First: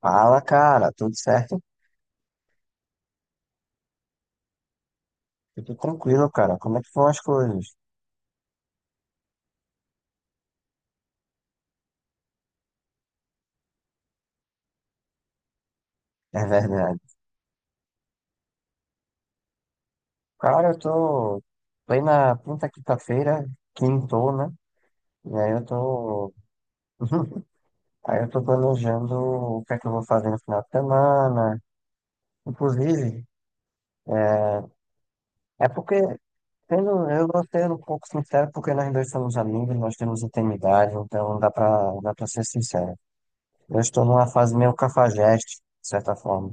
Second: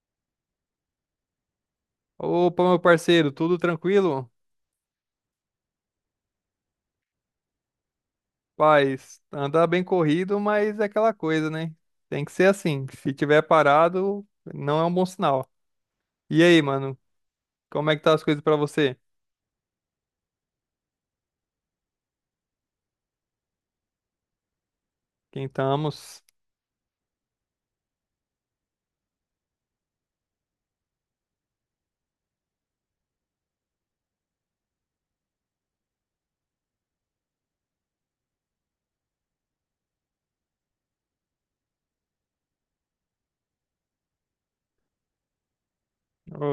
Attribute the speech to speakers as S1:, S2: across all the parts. S1: Fala, cara, tudo certo?
S2: Opa, meu parceiro, tudo tranquilo?
S1: Eu Tudo tranquilo, cara. Como é que vão as coisas?
S2: Paz, anda bem corrido, mas é aquela coisa, né? Tem que ser assim. Se tiver parado, não é um bom sinal. E
S1: É
S2: aí, mano,
S1: verdade.
S2: como é que tá as coisas pra você?
S1: Cara, eu tô plena quinta-feira, quintou, né? E aí eu
S2: Quentamos.
S1: tô. Aí eu tô planejando o que é que eu vou fazer no final de semana. Inclusive, é porque, eu vou ser um pouco sincero, porque nós dois somos amigos, nós temos intimidade, então dá pra ser sincero. Eu estou numa fase meio cafajeste, de certa
S2: O
S1: forma.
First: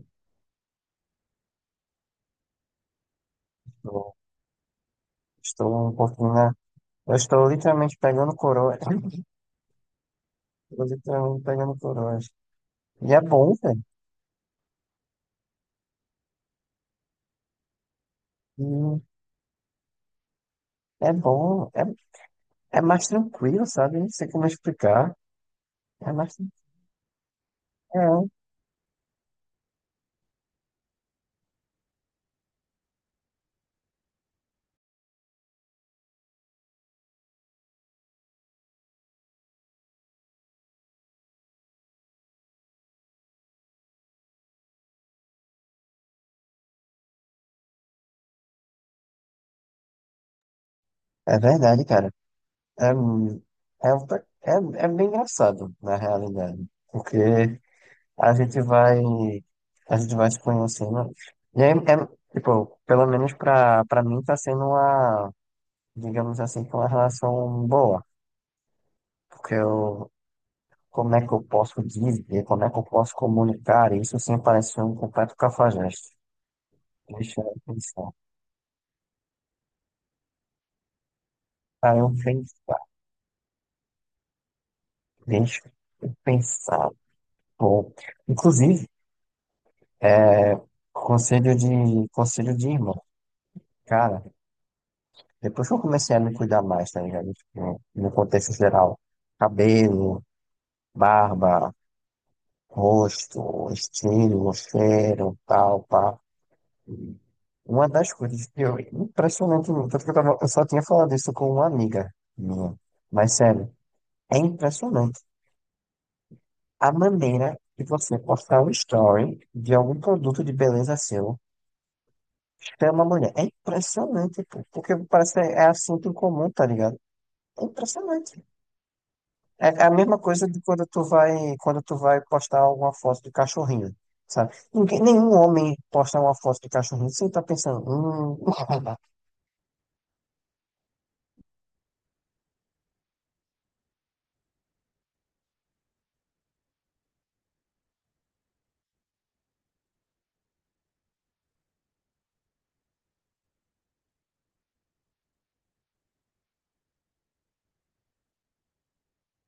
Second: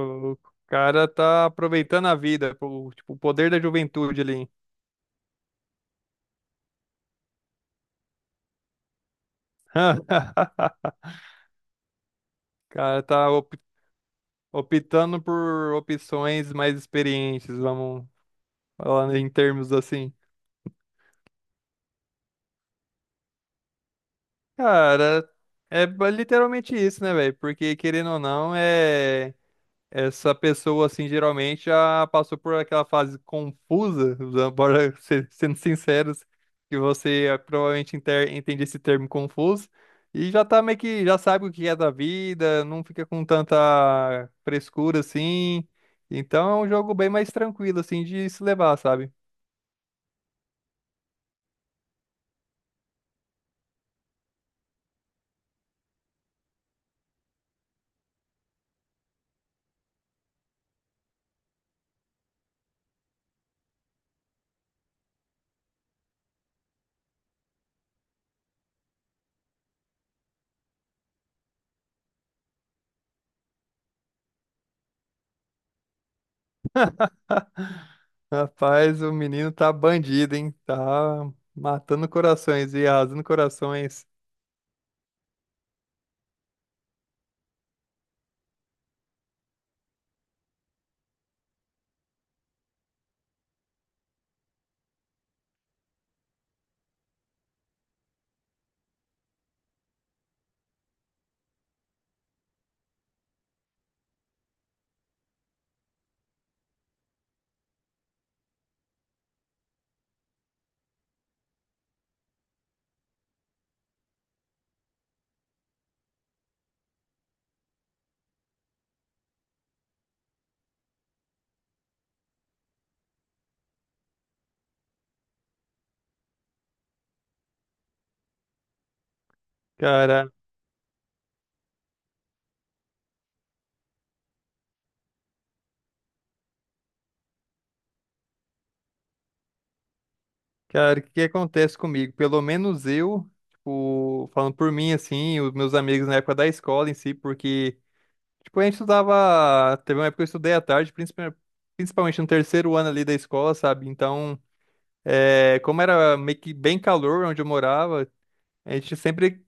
S2: o cara tá aproveitando a vida, o, tipo, o poder da
S1: Eu
S2: juventude ali.
S1: estou um pouquinho, né? Eu estou literalmente pegando coroa. Estou literalmente pegando coroas.
S2: O cara
S1: E é
S2: tá
S1: bom, velho.
S2: optando por opções mais experientes, vamos
S1: E
S2: falar em termos assim.
S1: É bom. É mais tranquilo, sabe? Não sei como explicar.
S2: Cara, é
S1: É mais
S2: literalmente isso, né, velho? Porque querendo ou
S1: tranquilo.
S2: não, é essa pessoa assim geralmente já passou por aquela fase confusa, bora ser, sendo sinceros, que você é, provavelmente entende esse termo confuso e já tá meio que já sabe o que é da vida, não fica com tanta frescura assim. Então é um jogo bem mais tranquilo assim de se levar, sabe?
S1: É, é verdade, cara. É, mu- é, outra- é, é bem engraçado, na realidade. Porque a gente vai. A gente vai se conhecendo. E é, é, tipo, pelo menos pra mim tá sendo uma, digamos assim, uma relação boa. Porque eu, Como é que eu posso dizer, como é que eu posso comunicar isso sem parecer um completo cafajeste? Deixa eu pensar.
S2: Rapaz, o menino tá bandido, hein? Tá
S1: Para
S2: matando
S1: eu
S2: corações
S1: pensar,
S2: e arrasando corações.
S1: deixa eu pensar. Bom, inclusive, é, conselho de irmão. Cara, depois que eu comecei a me cuidar mais, tá ligado? Tipo, no contexto geral, cabelo, barba, rosto, estilo, cheiro, tal, pá. Uma das coisas que eu, impressionante, tanto que eu, tava, eu só tinha falado isso com uma amiga minha, mas sério, é impressionante a maneira de você postar um story de algum produto de beleza seu, chama a mulher. É impressionante, pô, porque parece que é assunto em comum, tá ligado? É impressionante. É é a mesma
S2: Cara,
S1: coisa de quando tu vai postar alguma foto de cachorrinho, sabe? Nenhum homem posta uma foto de cachorrinho sem estar pensando, hum.
S2: cara, o que que acontece comigo? Pelo menos eu, tipo, falando por mim, assim, os meus amigos na época da escola em si, porque, tipo, a gente estudava. Teve uma época que eu estudei à tarde, principalmente no terceiro ano ali da escola, sabe? Então, é, como era meio que bem calor onde eu morava, a gente sempre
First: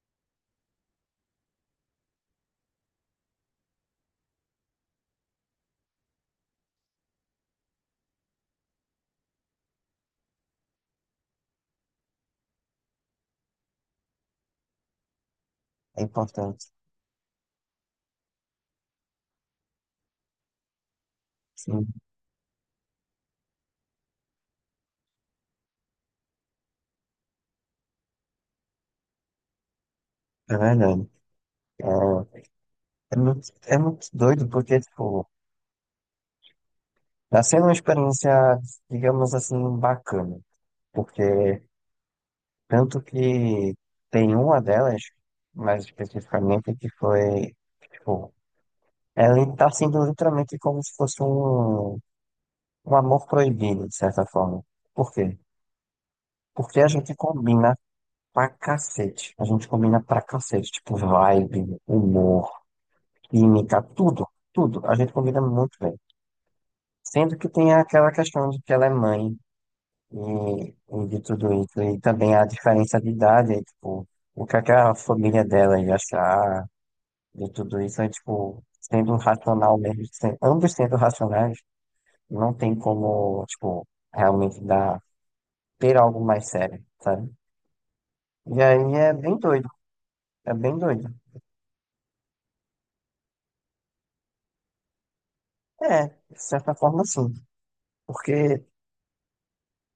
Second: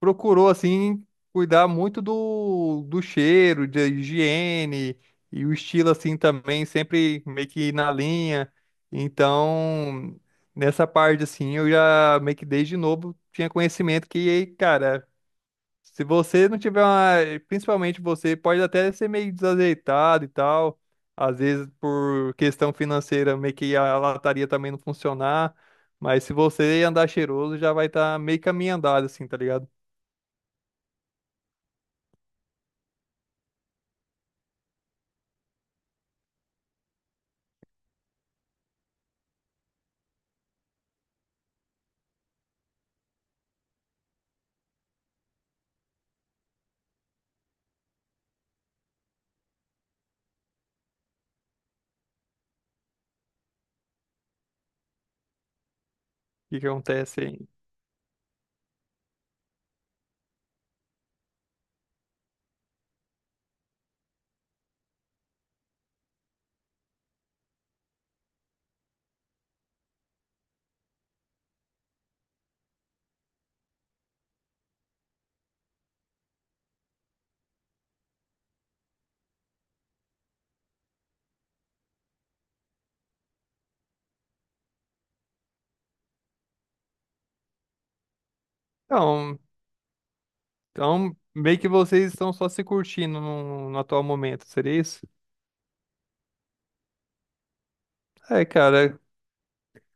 S2: procurou assim cuidar muito do cheiro, da higiene e o estilo assim também, sempre meio que na linha. Então, nessa parte assim, eu já meio que desde novo tinha conhecimento que, cara,
S1: É
S2: se você não
S1: importante.
S2: tiver uma, principalmente você pode até ser meio desajeitado e tal, às vezes
S1: Sim,
S2: por questão financeira, meio que a lataria também não funcionar. Mas se você andar cheiroso, já vai estar meio caminho andado, assim, tá ligado?
S1: é verdade. É é muito doido porque, tipo, tá sendo uma experiência, digamos assim, bacana. Porque tanto que tem uma delas, mais especificamente, que foi, tipo, ela tá sendo literalmente como se fosse um, um amor proibido, de certa forma. Por quê?
S2: Que
S1: Porque a gente
S2: acontece aí?
S1: combina pra cacete. A gente combina pra cacete, tipo, vibe, humor, química, tudo, tudo. A gente combina muito bem. Sendo que tem aquela questão de que ela é mãe e de tudo isso, e também a diferença de idade, é, tipo, o que é que a família dela ia achar de tudo isso, é tipo, sendo um racional mesmo, ambos sendo racionais, não tem como, tipo, realmente dar, ter algo mais sério, sabe? E aí é bem
S2: Então,
S1: doido, é bem doido.
S2: então, meio que vocês estão só se curtindo no, no atual momento, seria isso?
S1: É, de certa forma sim,
S2: É,
S1: porque
S2: cara,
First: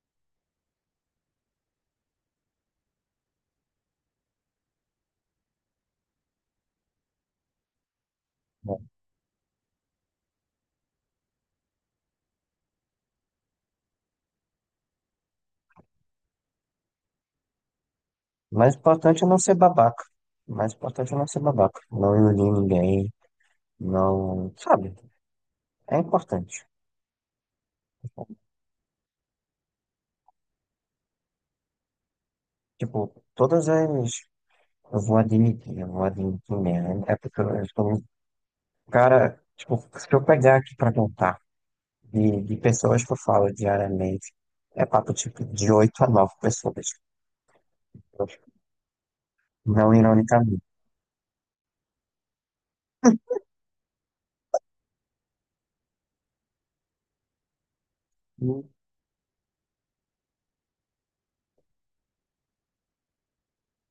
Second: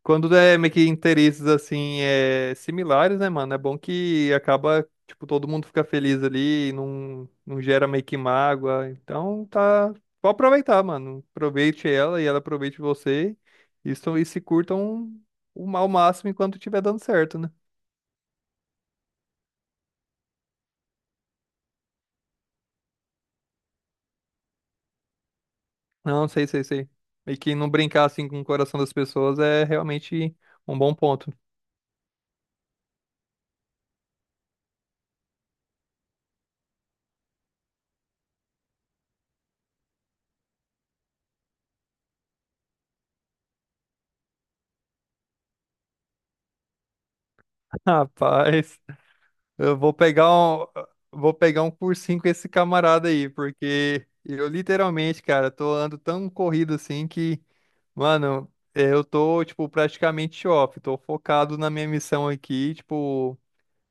S2: quando é meio que interesses assim, é, similares, né, mano? É bom que acaba, tipo, todo mundo fica feliz ali, não gera meio que
S1: o
S2: mágoa. Então, tá. Pode aproveitar, mano. Aproveite ela e ela aproveite você. Isso, e se curtam o ao máximo enquanto estiver dando certo, né?
S1: mais importante é não ser babaca, o mais importante é não ser babaca, não iludir ninguém, não, sabe? É
S2: Não, sei, sei,
S1: importante.
S2: sei. E que não brincar assim com o coração das pessoas é realmente um bom ponto.
S1: Tipo, todas as. Eu vou admitir mesmo, né? É porque eu sou um cara. Tipo, se eu pegar aqui pra contar de pessoas que eu falo diariamente, é papo tipo de 8 a nove pessoas.
S2: Rapaz, eu
S1: Não ironicamente.
S2: vou pegar um cursinho com esse camarada aí, porque eu literalmente, cara, tô ando tão corrido assim que, mano, é, eu tô, tipo, praticamente off, tô focado na minha missão aqui, tipo,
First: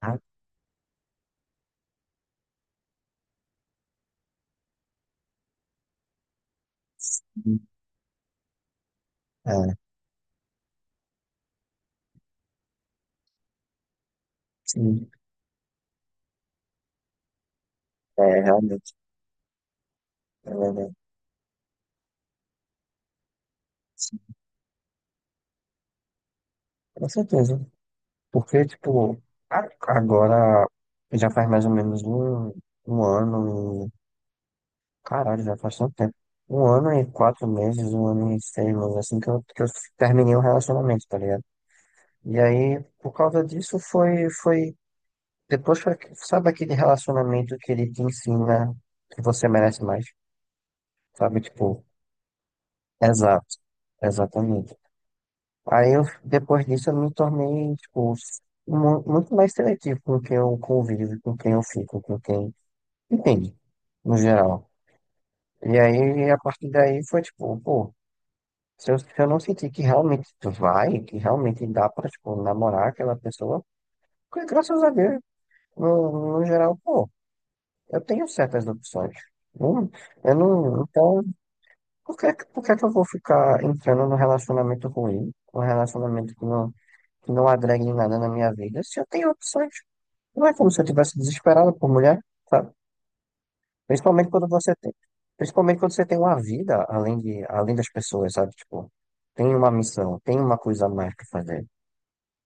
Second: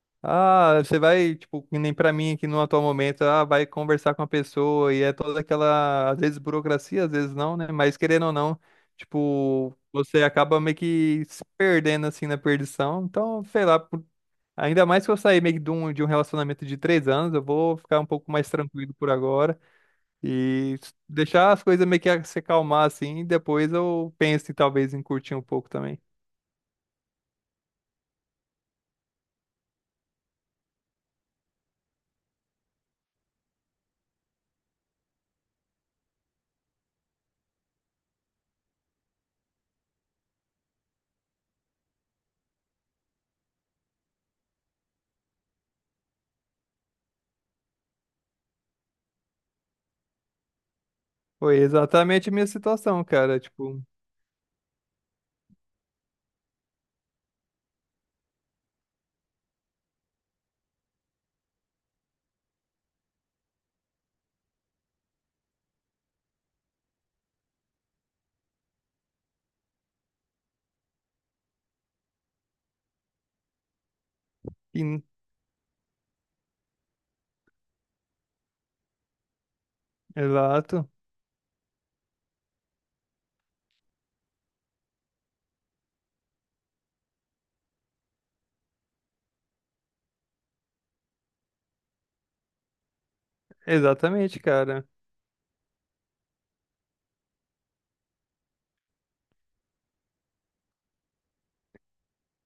S1: Ah,
S2: Ah, você vai, tipo, que nem pra mim aqui no atual momento, ah, vai conversar com a pessoa e é toda aquela, às vezes burocracia, às vezes não,
S1: sim.
S2: né? Mas querendo ou não,
S1: É,
S2: tipo, você acaba meio que se perdendo assim na perdição. Então, sei lá, ainda mais
S1: sim,
S2: que eu sair meio que de um relacionamento de 3 anos, eu vou ficar um pouco
S1: é,
S2: mais tranquilo
S1: realmente.
S2: por agora
S1: É, é,
S2: deixar as coisas meio que se acalmar assim. Depois eu
S1: sim,
S2: penso em, talvez em curtir um pouco também.
S1: com certeza. Porque, tipo, agora já faz mais ou menos um, um ano. Caralho, já faz tanto tempo. Um ano e quatro meses, um ano e seis meses, assim que que eu terminei o relacionamento, tá ligado? E aí, por causa disso, foi, sabe aquele relacionamento que ele te ensina que você merece mais, sabe?
S2: Foi
S1: Tipo,
S2: exatamente a minha situação, cara.
S1: exato,
S2: Tipo,
S1: exatamente. Aí, eu, depois disso, eu me tornei, tipo, muito mais seletivo com quem eu convivo, com quem eu fico, com quem, entende, no geral. E aí, a partir daí, foi tipo, pô. Se eu não sentir que realmente vai, que realmente dá pra, tipo, namorar aquela pessoa, porque, graças a
S2: in-
S1: Deus, no, no geral, pô, eu tenho certas opções. Não- eu não,
S2: exato.
S1: então, por que que eu vou ficar entrando num relacionamento ruim, um relacionamento que não agrega em nada na minha vida, se eu tenho opções? Não é como se eu tivesse desesperado por mulher, sabe? Principalmente
S2: Exatamente,
S1: quando você
S2: cara.
S1: tem, principalmente quando você tem uma vida além de, além das pessoas, sabe? Tipo, tem uma missão, tem uma coisa a mais pra fazer.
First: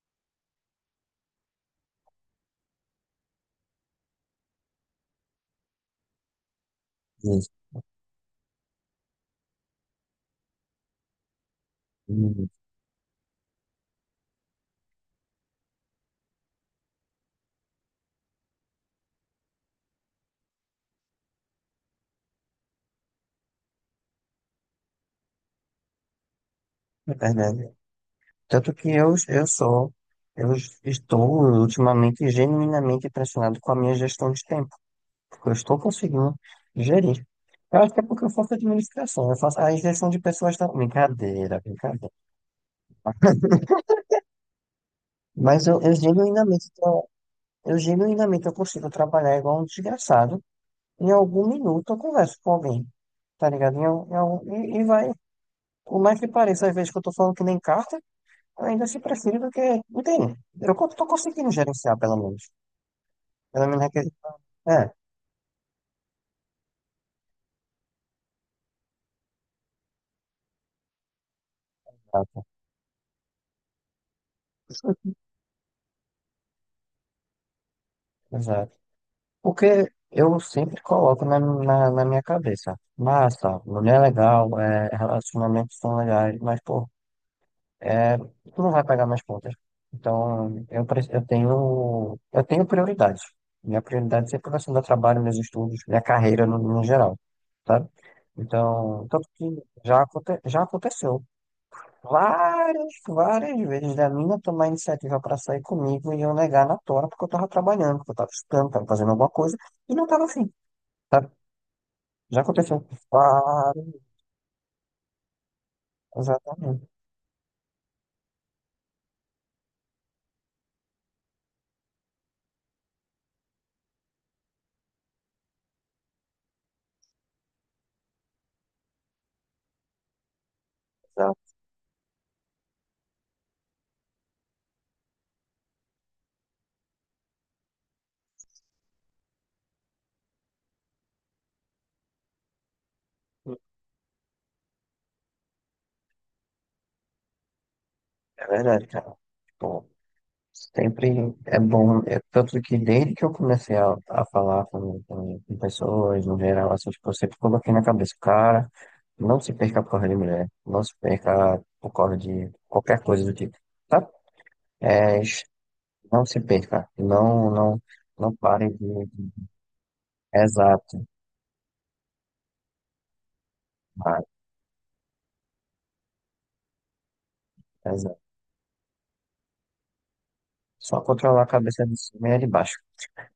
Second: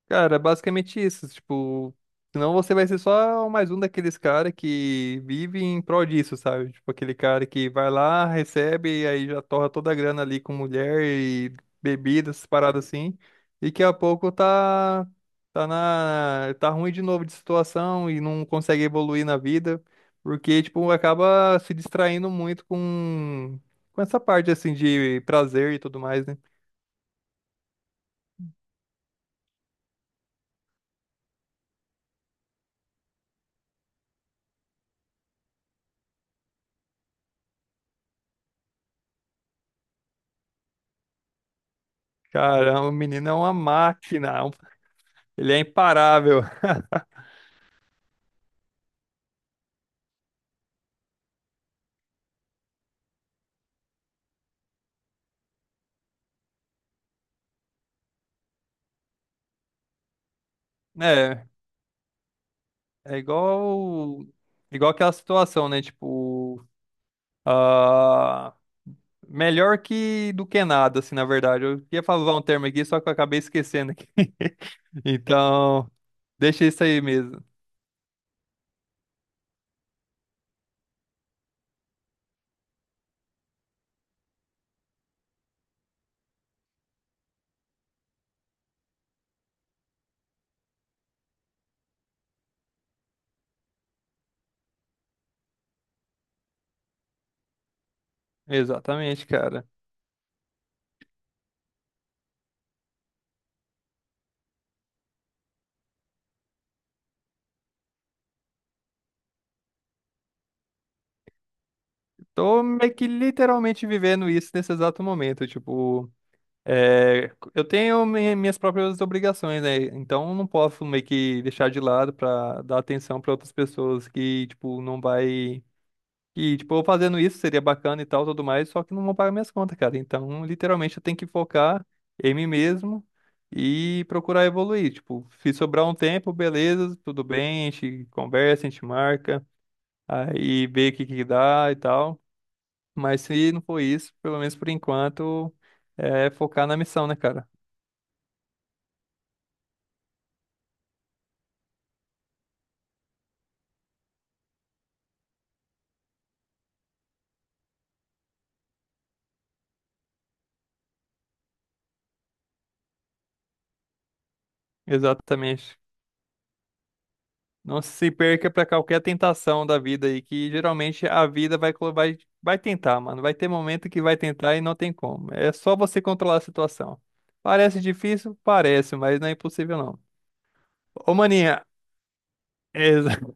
S2: Cara, é basicamente isso. Tipo, senão você vai ser só mais um daqueles caras que vive em prol disso, sabe? Tipo, aquele cara
S1: Isso,
S2: que vai lá, recebe, e aí já torra toda a grana ali com mulher e bebidas,
S1: hum,
S2: paradas assim. E daqui a pouco tá na, tá ruim de novo de situação e não consegue evoluir na vida. Porque, tipo, acaba se distraindo muito com essa parte, assim, de prazer e tudo mais, né?
S1: é verdade. Tanto que eu estou ultimamente genuinamente impressionado com a minha gestão de tempo, porque eu estou conseguindo gerir. Eu acho que é porque eu faço administração, eu faço a gestão de pessoas também. Brincadeira, brincadeira.
S2: Caramba, o menino é uma máquina. Ele é
S1: Eu
S2: imparável.
S1: genuinamente, eu genuinamente eu consigo trabalhar igual um desgraçado. Em algum minuto eu converso com alguém, tá ligado? E vai, por mais que pareça, às vezes que eu tô falando que nem carta. Ainda assim prefiro do que. Não tem. Tô
S2: É,
S1: conseguindo gerenciar, pelo menos.
S2: é
S1: Pelo menos é que.
S2: igual,
S1: É,
S2: igual aquela situação, né? Tipo, ah, melhor que do que nada, assim, na verdade. Eu ia falar um
S1: exato.
S2: termo aqui, só que eu acabei esquecendo aqui. Então, deixa isso aí mesmo.
S1: Exato. Porque eu sempre coloco na minha cabeça. Massa, mulher é legal, é, relacionamentos são legais, mas, pô, é, tu não vai pagar minhas contas. Então, eu tenho prioridades. Minha prioridade sempre vai ser meu trabalho, meus estudos, minha carreira no geral, sabe? Então,
S2: Exatamente,
S1: tanto que
S2: cara.
S1: já aconteceu. Várias, várias vezes da mina tomar iniciativa pra sair comigo e eu negar na tora porque eu tava trabalhando, porque eu tava estudando, tava fazendo alguma coisa e não tava afim, sabe? Já
S2: Tô
S1: aconteceu.
S2: meio que
S1: Várias,
S2: literalmente vivendo isso nesse exato momento. Tipo,
S1: exatamente,
S2: É, eu tenho minhas próprias obrigações, né? Então eu não posso meio que deixar de lado pra dar atenção pra outras pessoas que, tipo, não vai. Que, tipo, eu fazendo isso seria bacana e tal, tudo mais, só que não vão pagar minhas contas, cara. Então, literalmente, eu tenho que
S1: exato.
S2: focar em mim mesmo e procurar evoluir. Tipo, se sobrar um tempo, beleza, tudo bem, a gente conversa, a gente marca, aí vê o que que dá e tal. Mas se não for isso, pelo menos por enquanto, é focar na missão, né, cara?
S1: É verdade, cara. Tipo, sempre é bom. É tanto que desde que eu comecei a falar com pessoas, no geral, assim, tipo, eu sempre coloquei na cabeça, cara, não se perca por causa de mulher, não se perca por causa de qualquer coisa do tipo, tá? É,
S2: Exatamente.
S1: não se perca. Não, não,
S2: Não se
S1: não
S2: perca pra
S1: pare
S2: qualquer
S1: de.
S2: tentação da vida aí, que
S1: Exato,
S2: geralmente a vida vai, vai tentar, mano. Vai ter momento que vai
S1: vai,
S2: tentar e não tem como. É só você controlar a situação. Parece
S1: exato.
S2: difícil? Parece, mas não é impossível, não.
S1: Só
S2: Ô,
S1: controlar a
S2: maninha,
S1: cabeça de cima e a de baixo.
S2: exa-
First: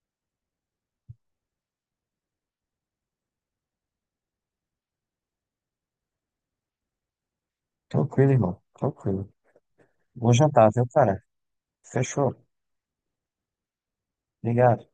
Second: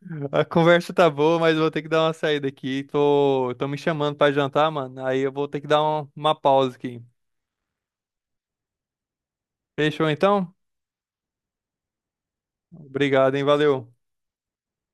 S2: a conversa tá boa, mas eu vou ter que dar uma saída aqui. Tô me chamando pra jantar, mano. Aí eu vou ter que dar uma pausa aqui.
S1: Tranquilo, irmão. Tranquilo.
S2: Fechou
S1: Bom
S2: então?
S1: jantar, viu, cara? Fechou.
S2: Obrigado, hein? Valeu.
S1: Obrigado.